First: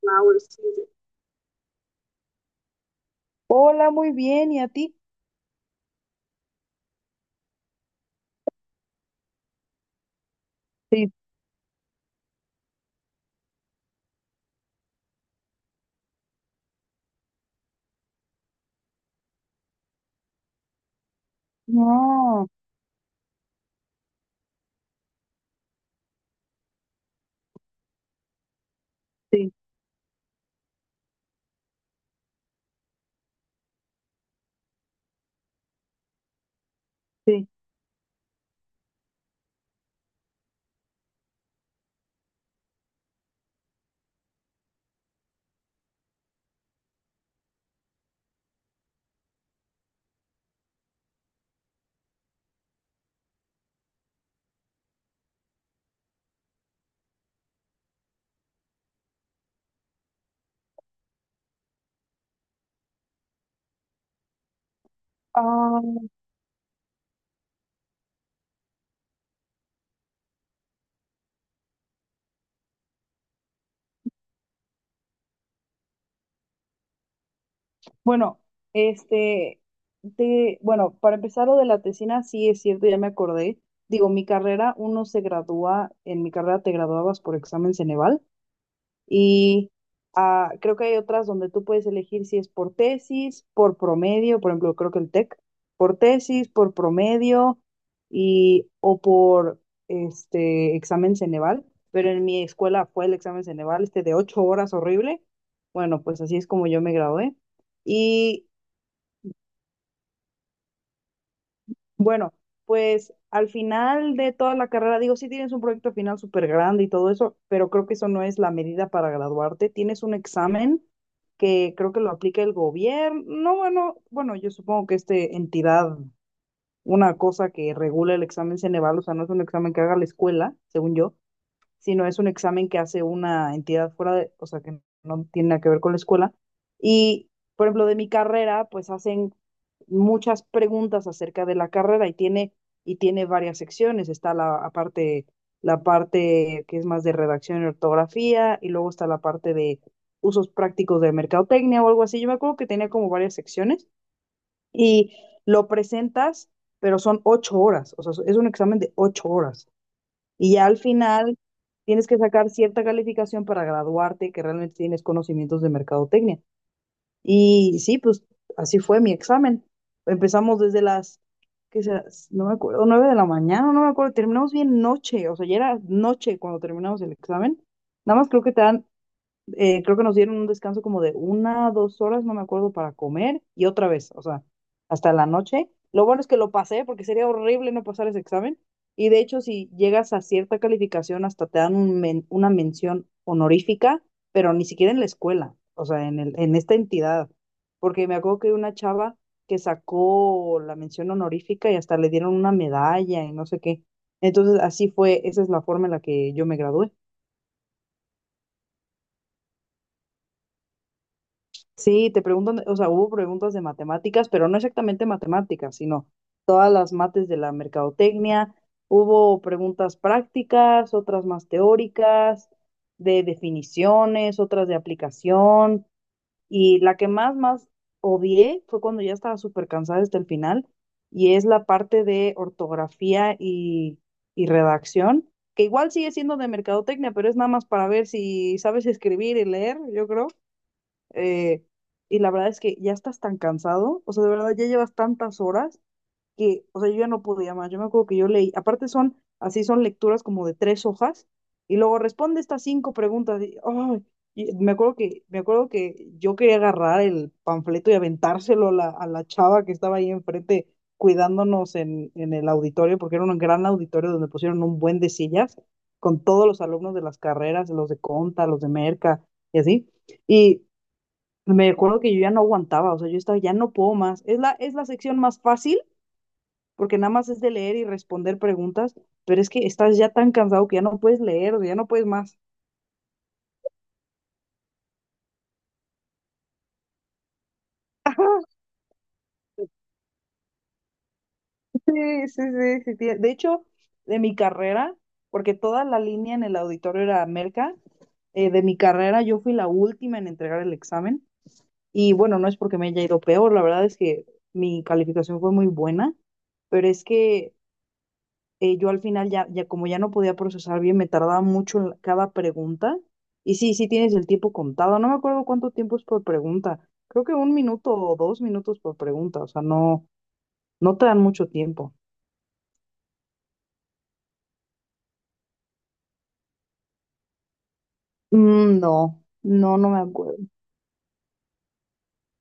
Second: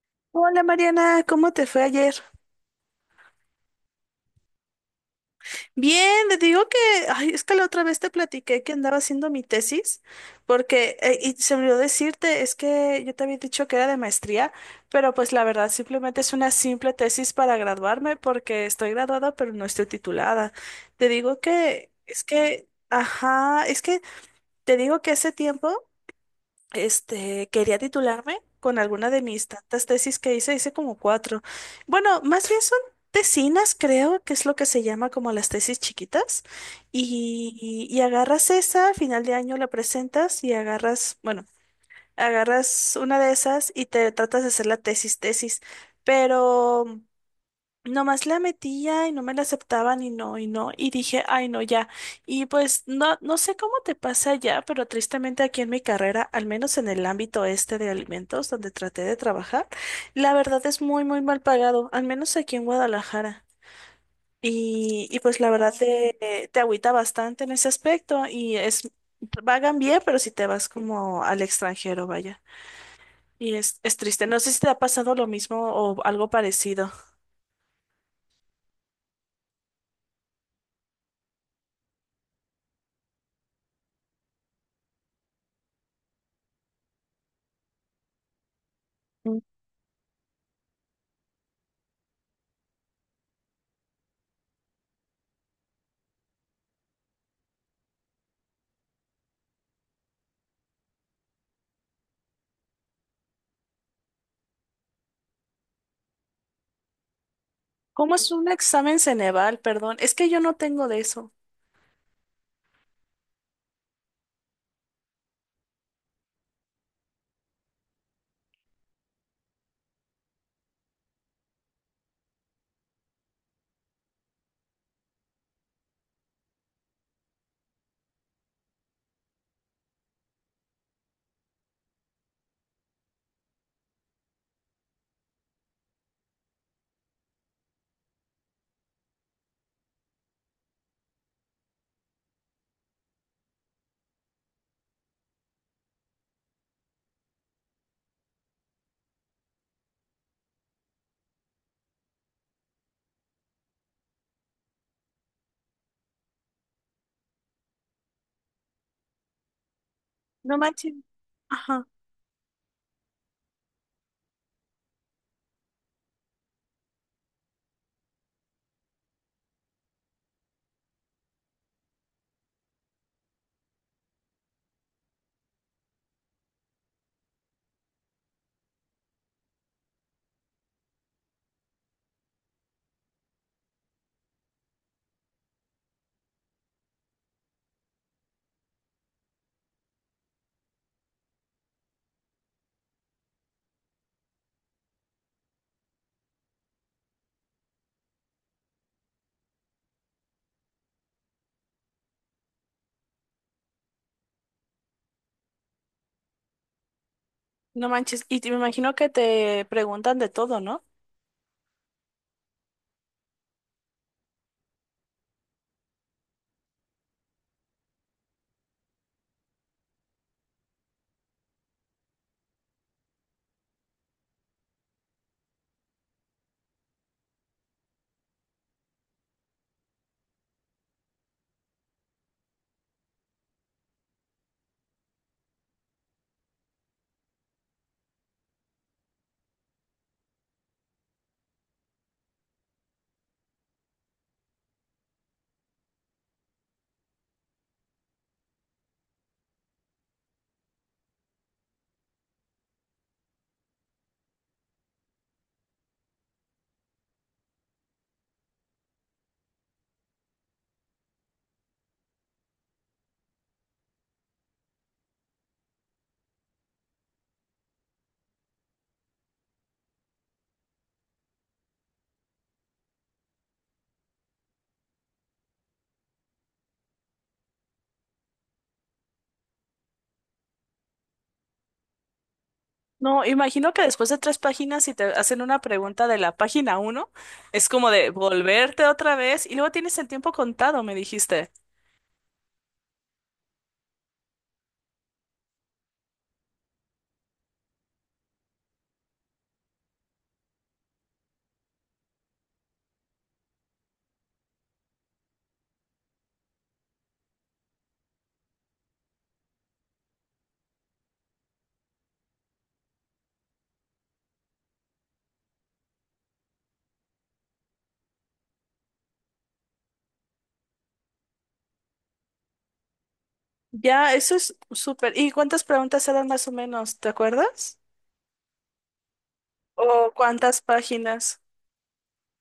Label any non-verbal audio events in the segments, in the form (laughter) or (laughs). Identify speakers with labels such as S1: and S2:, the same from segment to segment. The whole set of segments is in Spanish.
S1: Flower
S2: Hola
S1: season.
S2: Mariana, ¿cómo te fue ayer?
S1: Hola, muy bien. ¿Y a ti?
S2: Bien, te digo que, ay, es que la otra vez te platiqué que andaba haciendo mi tesis, porque,
S1: Sí.
S2: y se me olvidó decirte, es que yo te había dicho que era de maestría, pero pues la verdad simplemente es una simple tesis para graduarme, porque estoy graduada pero no estoy titulada. Te digo que, es
S1: No,
S2: que, ajá, es que te digo que hace tiempo. Quería titularme con alguna de mis
S1: sí,
S2: tantas tesis que hice como cuatro. Bueno, más bien son tesinas, creo, que es lo que se llama como las tesis chiquitas.
S1: sí.
S2: Y agarras esa, a final de año la presentas y agarras, bueno, agarras una de esas y te tratas de hacer la tesis, tesis. Pero nomás la metía y no me la aceptaban y no, y dije, ay, no, ya. Y pues no, no sé cómo te pasa ya, pero tristemente aquí en mi carrera, al menos en el ámbito este de alimentos donde traté de trabajar, la verdad es muy, muy mal pagado, al menos aquí en Guadalajara. Y pues la verdad
S1: Ah,
S2: te agüita bastante en ese aspecto pagan bien, pero si te vas como al extranjero, vaya. Y es triste. No sé si te ha pasado lo mismo o algo parecido.
S1: bueno, este, te, bueno, para empezar lo de la tesina, sí es cierto, ya me acordé. Digo, mi carrera, uno se gradúa, en mi carrera te graduabas por examen Ceneval. Y creo que hay otras donde tú puedes elegir si es por tesis, por promedio, por ejemplo, creo que el TEC, por tesis, por promedio y o por este examen Ceneval. Pero en mi escuela fue el examen Ceneval, este de ocho horas horrible. Bueno, pues así es como yo me gradué.
S2: ¿Cómo es un
S1: Y
S2: examen Ceneval? Perdón, es que yo no tengo de eso.
S1: bueno, pues al final de toda la carrera, digo, sí tienes un proyecto final súper grande y todo eso, pero creo que eso no es la medida para graduarte. Tienes un examen que creo que lo aplica el gobierno. No, bueno, bueno, yo supongo que esta entidad, una cosa que regula el examen Ceneval, o sea, no es un examen que haga la escuela, según yo, sino es un examen que hace una entidad fuera de, o sea, que no tiene nada que ver con la escuela. Y, por ejemplo, de mi carrera, pues hacen muchas preguntas acerca de la carrera y tiene varias secciones. Está la parte, la parte que es más de redacción y ortografía, y luego está la parte de usos prácticos de mercadotecnia o algo así. Yo me acuerdo que tenía como varias secciones y lo presentas, pero son ocho horas, o sea, es un examen de ocho horas. Y
S2: No
S1: ya al
S2: manches.
S1: final
S2: Ajá,
S1: tienes que sacar cierta calificación para graduarte que realmente tienes conocimientos de mercadotecnia. Y sí, pues así fue mi examen. Empezamos desde las, ¿qué será? No me acuerdo, nueve de la mañana, no me acuerdo. Terminamos bien noche, o sea, ya era noche cuando terminamos el examen. Nada más creo que te dan creo que nos dieron un descanso como de una, dos horas, no me acuerdo, para comer y otra vez, o sea, hasta la noche. Lo bueno es que lo pasé porque sería horrible no pasar ese examen. Y de hecho, si llegas a cierta calificación, hasta te dan un una mención honorífica, pero ni siquiera en la escuela, o sea, en el, en esta entidad. Porque me acuerdo que una chava que sacó la mención honorífica y hasta le dieron una medalla y no sé qué. Entonces, así fue, esa es la forma en la que yo me gradué.
S2: no manches. Y me imagino que te preguntan de todo, ¿no?
S1: Sí, te preguntan, o sea, hubo preguntas de matemáticas, pero no exactamente matemáticas, sino todas las mates de la mercadotecnia. Hubo preguntas prácticas, otras más teóricas, de definiciones, otras de aplicación. Y la que más, más odié fue cuando ya estaba súper cansada hasta el final, y es la parte de ortografía y redacción, que igual sigue siendo de mercadotecnia, pero es nada más para ver si sabes escribir y leer, yo creo. Eh, y la verdad es que ya estás tan cansado, o sea, de verdad ya llevas tantas horas que, o sea, yo ya no podía más. Yo me acuerdo que yo leí, aparte son, así son lecturas como de tres hojas, y luego responde estas cinco preguntas. Y, ay, y me acuerdo que yo quería agarrar el panfleto y aventárselo a la chava que estaba ahí enfrente cuidándonos en el auditorio, porque era un gran auditorio donde pusieron un buen de sillas con todos los alumnos de las carreras, los de Conta, los de Merca y así. Y me acuerdo que yo ya no aguantaba, o sea, yo estaba, ya no puedo más. Es la sección más fácil porque nada más es de leer y responder preguntas, pero es que estás ya tan cansado que ya no puedes leer, ya no puedes más.
S2: No, imagino que después de tres páginas, si te hacen una pregunta de la página uno, es como de volverte otra vez y luego tienes el tiempo contado, me dijiste.
S1: Sí, sí, sí, sí, sí. De hecho, de mi carrera, porque toda la línea en el auditorio era Merca, de mi carrera yo fui la última en entregar el examen y bueno, no es porque me haya ido peor, la verdad es que mi calificación fue muy buena, pero es que yo al final ya, ya como ya no podía procesar bien, me tardaba mucho en cada pregunta. Y sí, sí tienes el tiempo contado. No me acuerdo cuánto tiempo es por pregunta. Creo que un minuto o dos minutos por pregunta. O sea, no, no te dan mucho tiempo.
S2: Ya, eso es súper. ¿Y cuántas preguntas eran más o menos? ¿Te acuerdas?
S1: No, no, no me
S2: ¿O
S1: acuerdo.
S2: cuántas páginas?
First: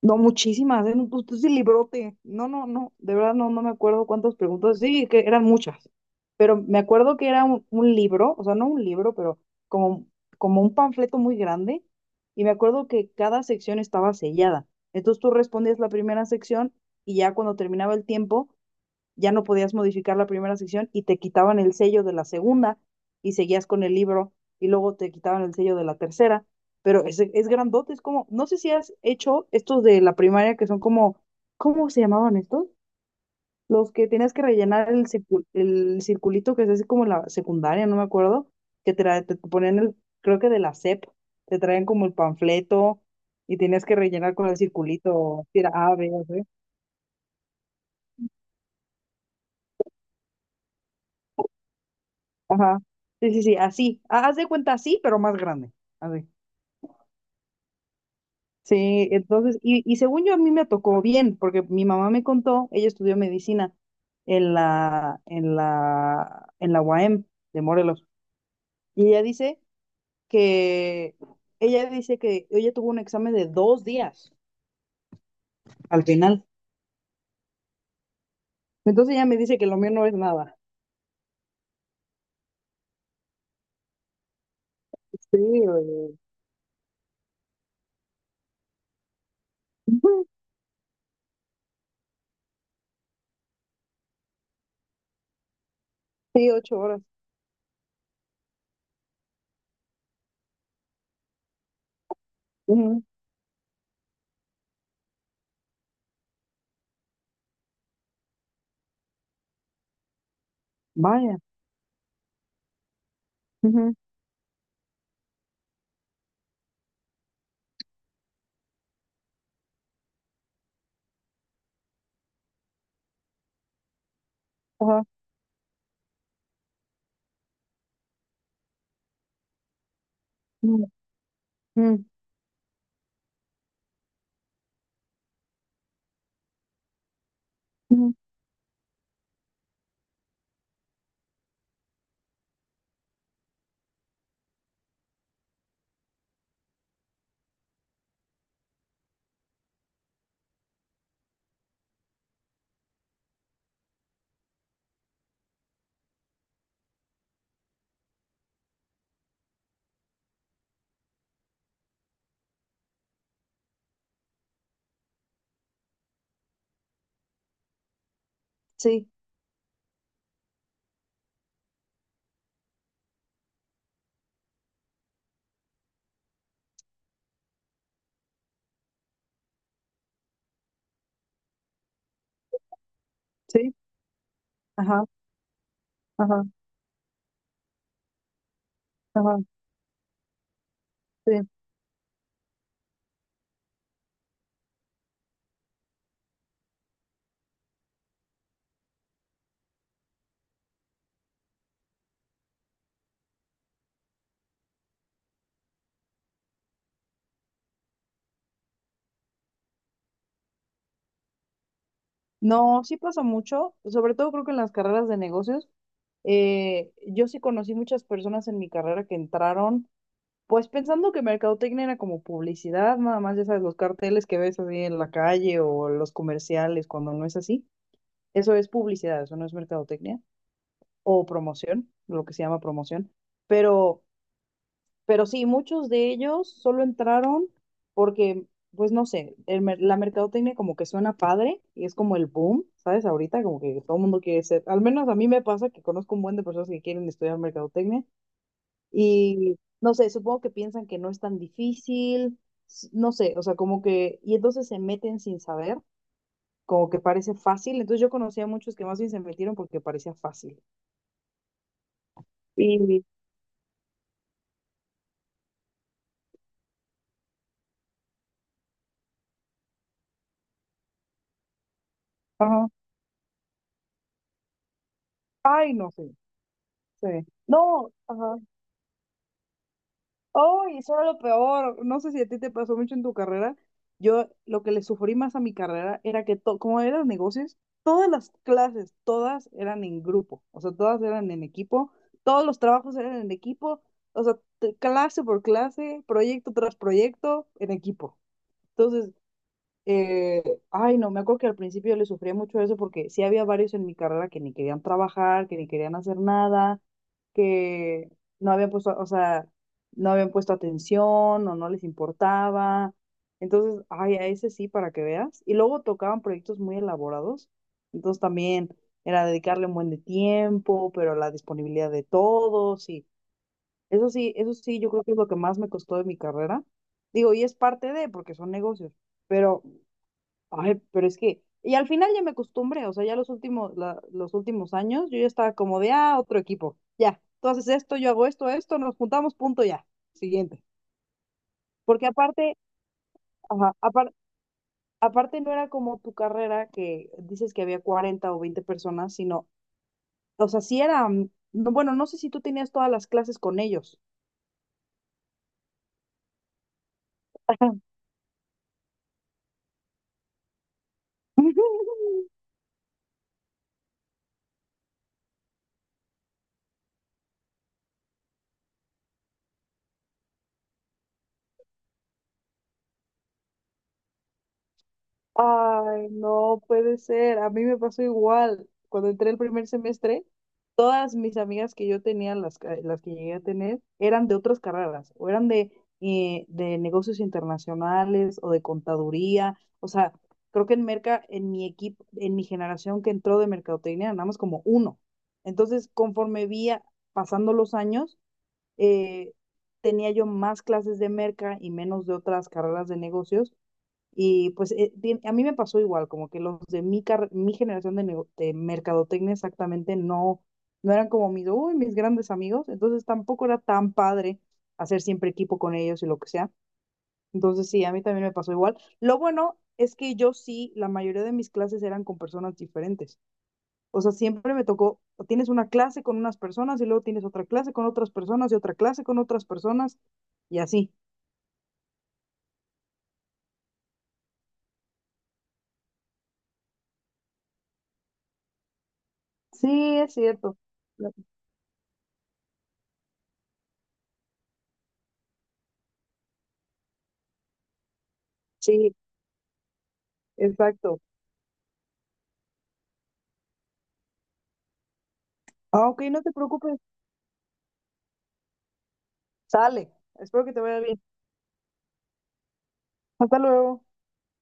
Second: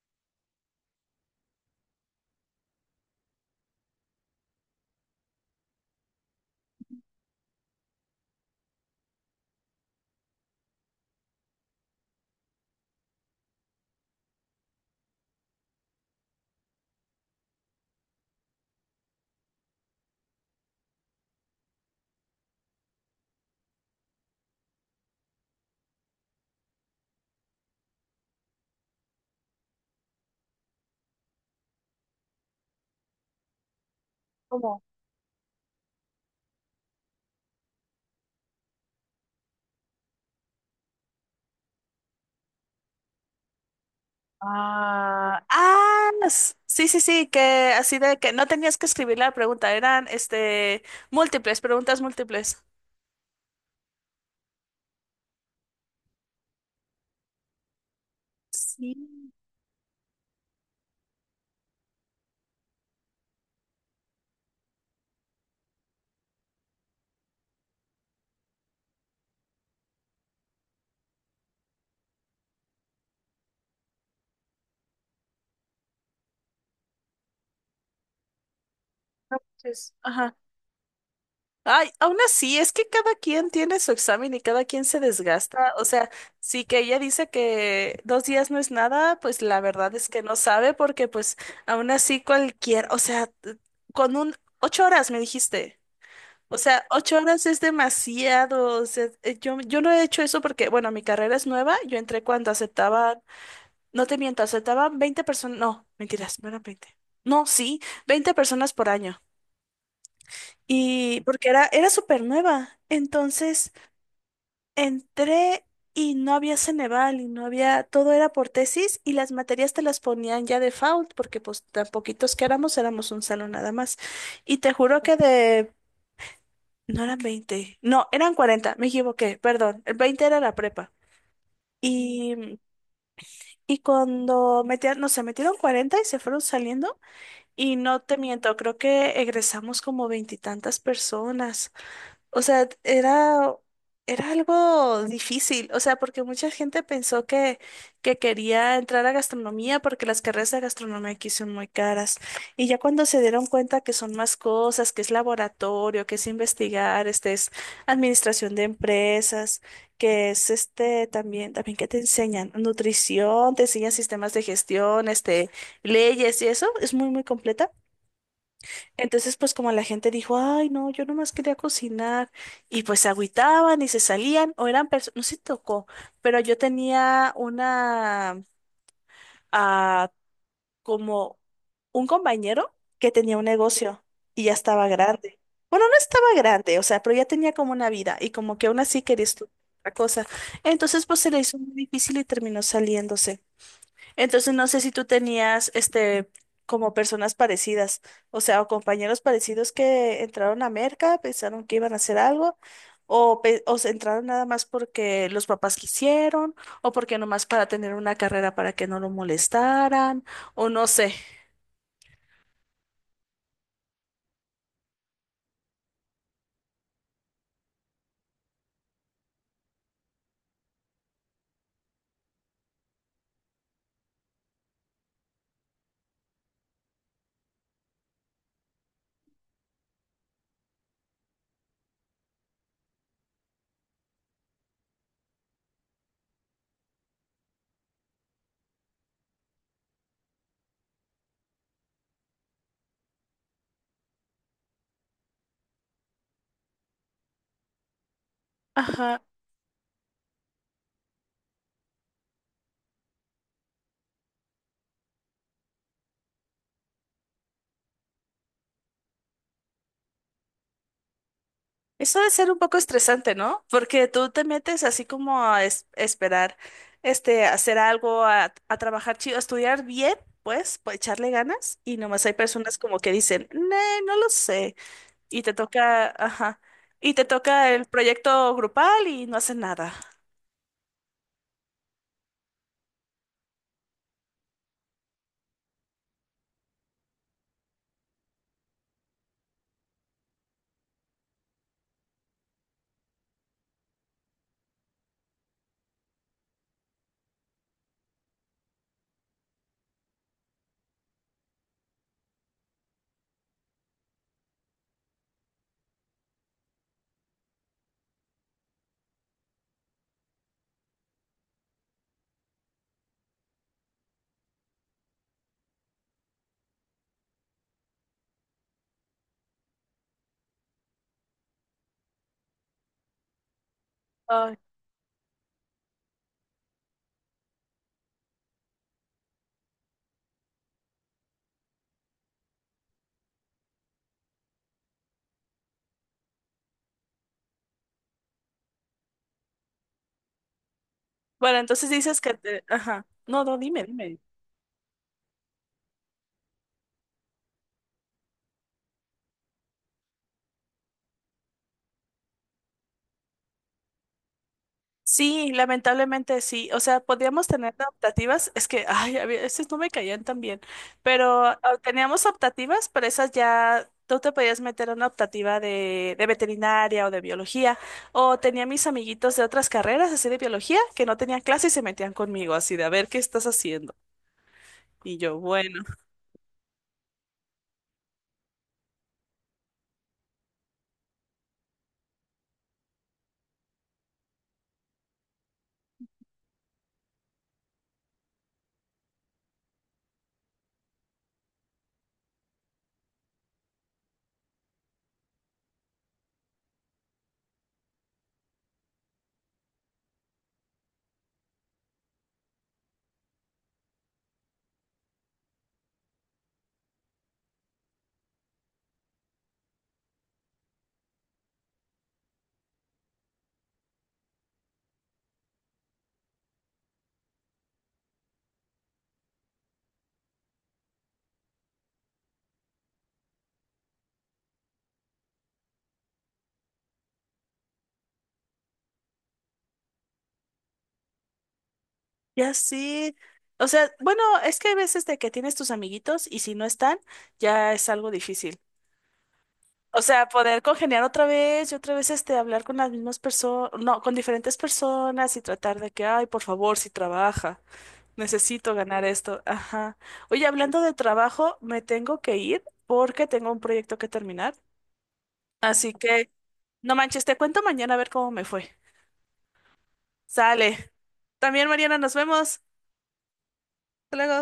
S1: No, muchísimas, ¿eh? No, pues tú sí librote. No, no, no, de verdad no, no me acuerdo cuántas preguntas. Sí, que eran muchas, pero me acuerdo que era un libro, o sea, no un libro, pero como, como un panfleto muy grande, y me acuerdo que cada sección estaba sellada. Entonces tú respondías la primera sección y ya cuando terminaba el tiempo, ya no podías modificar la primera sección y te quitaban el sello de la segunda y seguías con el libro y luego te quitaban el sello de la tercera, pero es grandote, es como, no sé si has hecho estos de la primaria que son como, ¿cómo se llamaban estos? Los que tenías que
S2: ¿Cómo?
S1: rellenar el, el circulito que es así como la secundaria, no me acuerdo, que te, te ponían el, creo que de la SEP, te traían como el panfleto y tenías que rellenar con el
S2: Ah,
S1: circulito, si era A,
S2: ah,
S1: B, o C.
S2: sí, sí, sí, que así de que no tenías que escribir la pregunta, eran múltiples, preguntas múltiples.
S1: Ajá. Sí, sí, sí, así. Haz de cuenta así, pero más grande. Así.
S2: Sí,
S1: Sí, entonces, y según yo a mí me tocó bien, porque mi mamá me contó, ella estudió medicina en la, en la, en la UAM de Morelos. Y ella dice que, ella dice que ella tuvo un examen de dos días al final. Entonces ella me
S2: no
S1: dice que lo
S2: manches.
S1: mío no es
S2: Ajá.
S1: nada.
S2: Ay, aún así, es que cada quien tiene su examen y cada quien se
S1: Sí,
S2: desgasta. O sea,
S1: oye.
S2: sí que ella dice que 2 días no es nada, pues la verdad es que
S1: Ujú,
S2: no sabe porque pues aún así cualquier, o sea, con un 8 horas me dijiste.
S1: sí,
S2: O
S1: ocho
S2: sea,
S1: horas.
S2: 8 horas es demasiado. O sea, yo no he hecho eso porque, bueno, mi carrera es nueva. Yo entré cuando
S1: Ujú,
S2: aceptaban, no te miento, aceptaban 20 personas. No, mentiras, no eran 20. No, sí, 20 personas por año. Y
S1: vaya.
S2: porque era súper nueva. Entonces,
S1: Ujú,
S2: entré y no había Ceneval y no había, todo era por tesis y las materias te las ponían ya default porque pues tan poquitos que éramos, éramos un salón nada más. Y te juro
S1: ajá.
S2: que de No eran 20, no, eran 40. Me equivoqué, perdón. El 20 era la
S1: Ujú,
S2: prepa.
S1: ujú,
S2: Y, mm, y cuando metían, no sé, metieron 40 y se fueron saliendo. Y no
S1: ujú,
S2: te miento, creo que egresamos como veintitantas personas. O sea, era algo difícil, o sea, porque mucha gente pensó que quería entrar a gastronomía porque las carreras de gastronomía aquí son muy caras. Y ya cuando se dieron cuenta que son más cosas, que es laboratorio, que es investigar, este es administración de empresas, que es también que te enseñan nutrición, te enseñan sistemas de gestión, leyes y eso, es muy, muy completa.
S1: sí,
S2: Entonces, pues como la gente dijo, ay, no, yo nomás quería cocinar, y pues se agüitaban y se salían, o eran personas, no sé si tocó, pero yo tenía ah, como un compañero que tenía un
S1: sí,
S2: negocio y ya estaba
S1: ajá.
S2: grande. Bueno, no estaba
S1: Ajá,
S2: grande, o sea, pero ya tenía como una vida y como que aún así quería
S1: ajá,
S2: estudiar otra cosa. Entonces, pues se le
S1: sí.
S2: hizo muy difícil y terminó saliéndose. Entonces no sé si tú tenías como personas parecidas, o sea, o compañeros parecidos que entraron a Merca, pensaron que iban a hacer algo, o se entraron nada más porque los papás quisieron, o porque nomás para tener una carrera para que no lo molestaran, o no sé.
S1: No, sí pasa mucho, sobre todo creo que en las carreras de negocios. Yo sí conocí muchas personas en mi carrera que entraron, pues pensando que mercadotecnia era como publicidad, nada más, ya sabes, los carteles que ves así en la calle o los comerciales, cuando no es así. Eso es publicidad, eso no es mercadotecnia o promoción, lo que se llama promoción. Pero Pero sí, muchos de ellos solo entraron porque, pues no sé, el la mercadotecnia como que suena padre y es como el boom, ¿sabes? Ahorita como que todo el mundo quiere ser, al menos a mí me pasa que conozco un buen de personas que quieren estudiar mercadotecnia
S2: Ajá.
S1: y no sé, supongo que piensan que no es tan difícil, no sé, o sea, como que, y entonces se meten sin saber, como que parece fácil, entonces yo conocía a muchos que más bien se metieron porque parecía fácil.
S2: Eso debe ser un poco
S1: Y,
S2: estresante, ¿no? Porque tú te metes así como a esperar, hacer algo, a trabajar chido, a estudiar bien, pues, pues echarle ganas. Y nomás hay
S1: ajá,
S2: personas como que dicen, no, no lo sé. Y te
S1: ay, no sé,
S2: toca, ajá,
S1: sí.
S2: y te toca el
S1: No, ajá.
S2: proyecto grupal y no hacen nada.
S1: Oh, y eso era lo peor. No sé si a ti te pasó mucho en tu carrera. Yo lo que le sufrí más a mi carrera era que, como eran negocios, todas las clases, todas eran en grupo, o sea, todas eran en equipo, todos los trabajos eran en equipo, o sea, clase por clase, proyecto tras proyecto, en equipo. Entonces, eh, ay, no, me acuerdo que al principio yo le sufría mucho eso porque sí había varios en mi carrera que ni querían trabajar, que ni querían hacer nada, que no habían puesto, o sea, no habían puesto atención o no les importaba. Entonces, ay, a ese sí, para que veas. Y luego tocaban proyectos muy elaborados. Entonces también era dedicarle un buen de tiempo, pero la disponibilidad de todos y eso
S2: Ay,
S1: sí, yo creo que es lo que más me costó de mi carrera. Digo, y es parte de, porque son negocios. Pero ay, pero es que, y al final ya me acostumbré, o sea, ya los últimos, los últimos años, yo ya estaba como de, ah, otro equipo, ya, tú haces esto, yo hago esto, esto, nos juntamos, punto, ya, siguiente.
S2: bueno, entonces
S1: Porque
S2: dices
S1: aparte,
S2: ajá, no, no,
S1: ajá,
S2: dime, dime.
S1: aparte no era como tu carrera que dices que había 40 o 20 personas, sino, o sea, sí era, mm, no, bueno, no sé si tú tenías todas las clases con ellos.
S2: Sí, lamentablemente sí. O sea, podíamos tener optativas. Es que, ay, a veces no me caían tan bien. Pero
S1: (laughs)
S2: teníamos optativas, pero esas ya tú te podías meter a una optativa de veterinaria o de biología. O tenía mis amiguitos de otras carreras, así de biología, que no tenían clase y se metían conmigo, así de a ver qué estás haciendo. Y yo, bueno,
S1: Ay, no puede ser. A mí me pasó igual. Cuando entré el primer semestre, todas mis amigas que yo tenía, las, las que llegué a tener, eran de otras carreras, o eran de negocios internacionales o de contaduría. O sea, creo que en Merca, en mi equipo, en mi generación que entró de mercadotecnia, nada más como uno. Entonces, conforme pasando los años, eh, tenía yo más clases de Merca y menos de otras carreras de negocios y pues bien, a mí me pasó igual, como que los de mi, mi generación de, de mercadotecnia exactamente no, no eran como mis, uy, mis grandes amigos, entonces tampoco era tan padre hacer siempre equipo con ellos y lo que sea. Entonces sí, a mí también me pasó igual. Lo bueno es que yo sí, la mayoría de mis clases eran con personas diferentes. O sea, siempre me tocó, tienes una clase con unas personas y luego tienes otra clase con otras personas y otra clase con otras personas y así.
S2: ya sí. O sea, bueno, es que hay veces de que tienes tus amiguitos y si no están, ya es algo difícil.
S1: Sí,
S2: O
S1: es
S2: sea,
S1: cierto.
S2: poder congeniar
S1: No,
S2: otra vez y otra vez hablar con las mismas personas, no, con diferentes personas y tratar de que, ay, por favor, si trabaja, necesito
S1: sí,
S2: ganar esto. Ajá. Oye, hablando de
S1: exacto.
S2: trabajo, me tengo que ir porque tengo un proyecto que terminar.
S1: Ah,
S2: Así
S1: ok, no
S2: que,
S1: te preocupes.
S2: no manches, te cuento mañana a ver cómo me fue.
S1: Sale. Espero que te vaya
S2: Sale.
S1: bien.
S2: También, Mariana, nos vemos.
S1: Hasta luego.
S2: Hasta luego.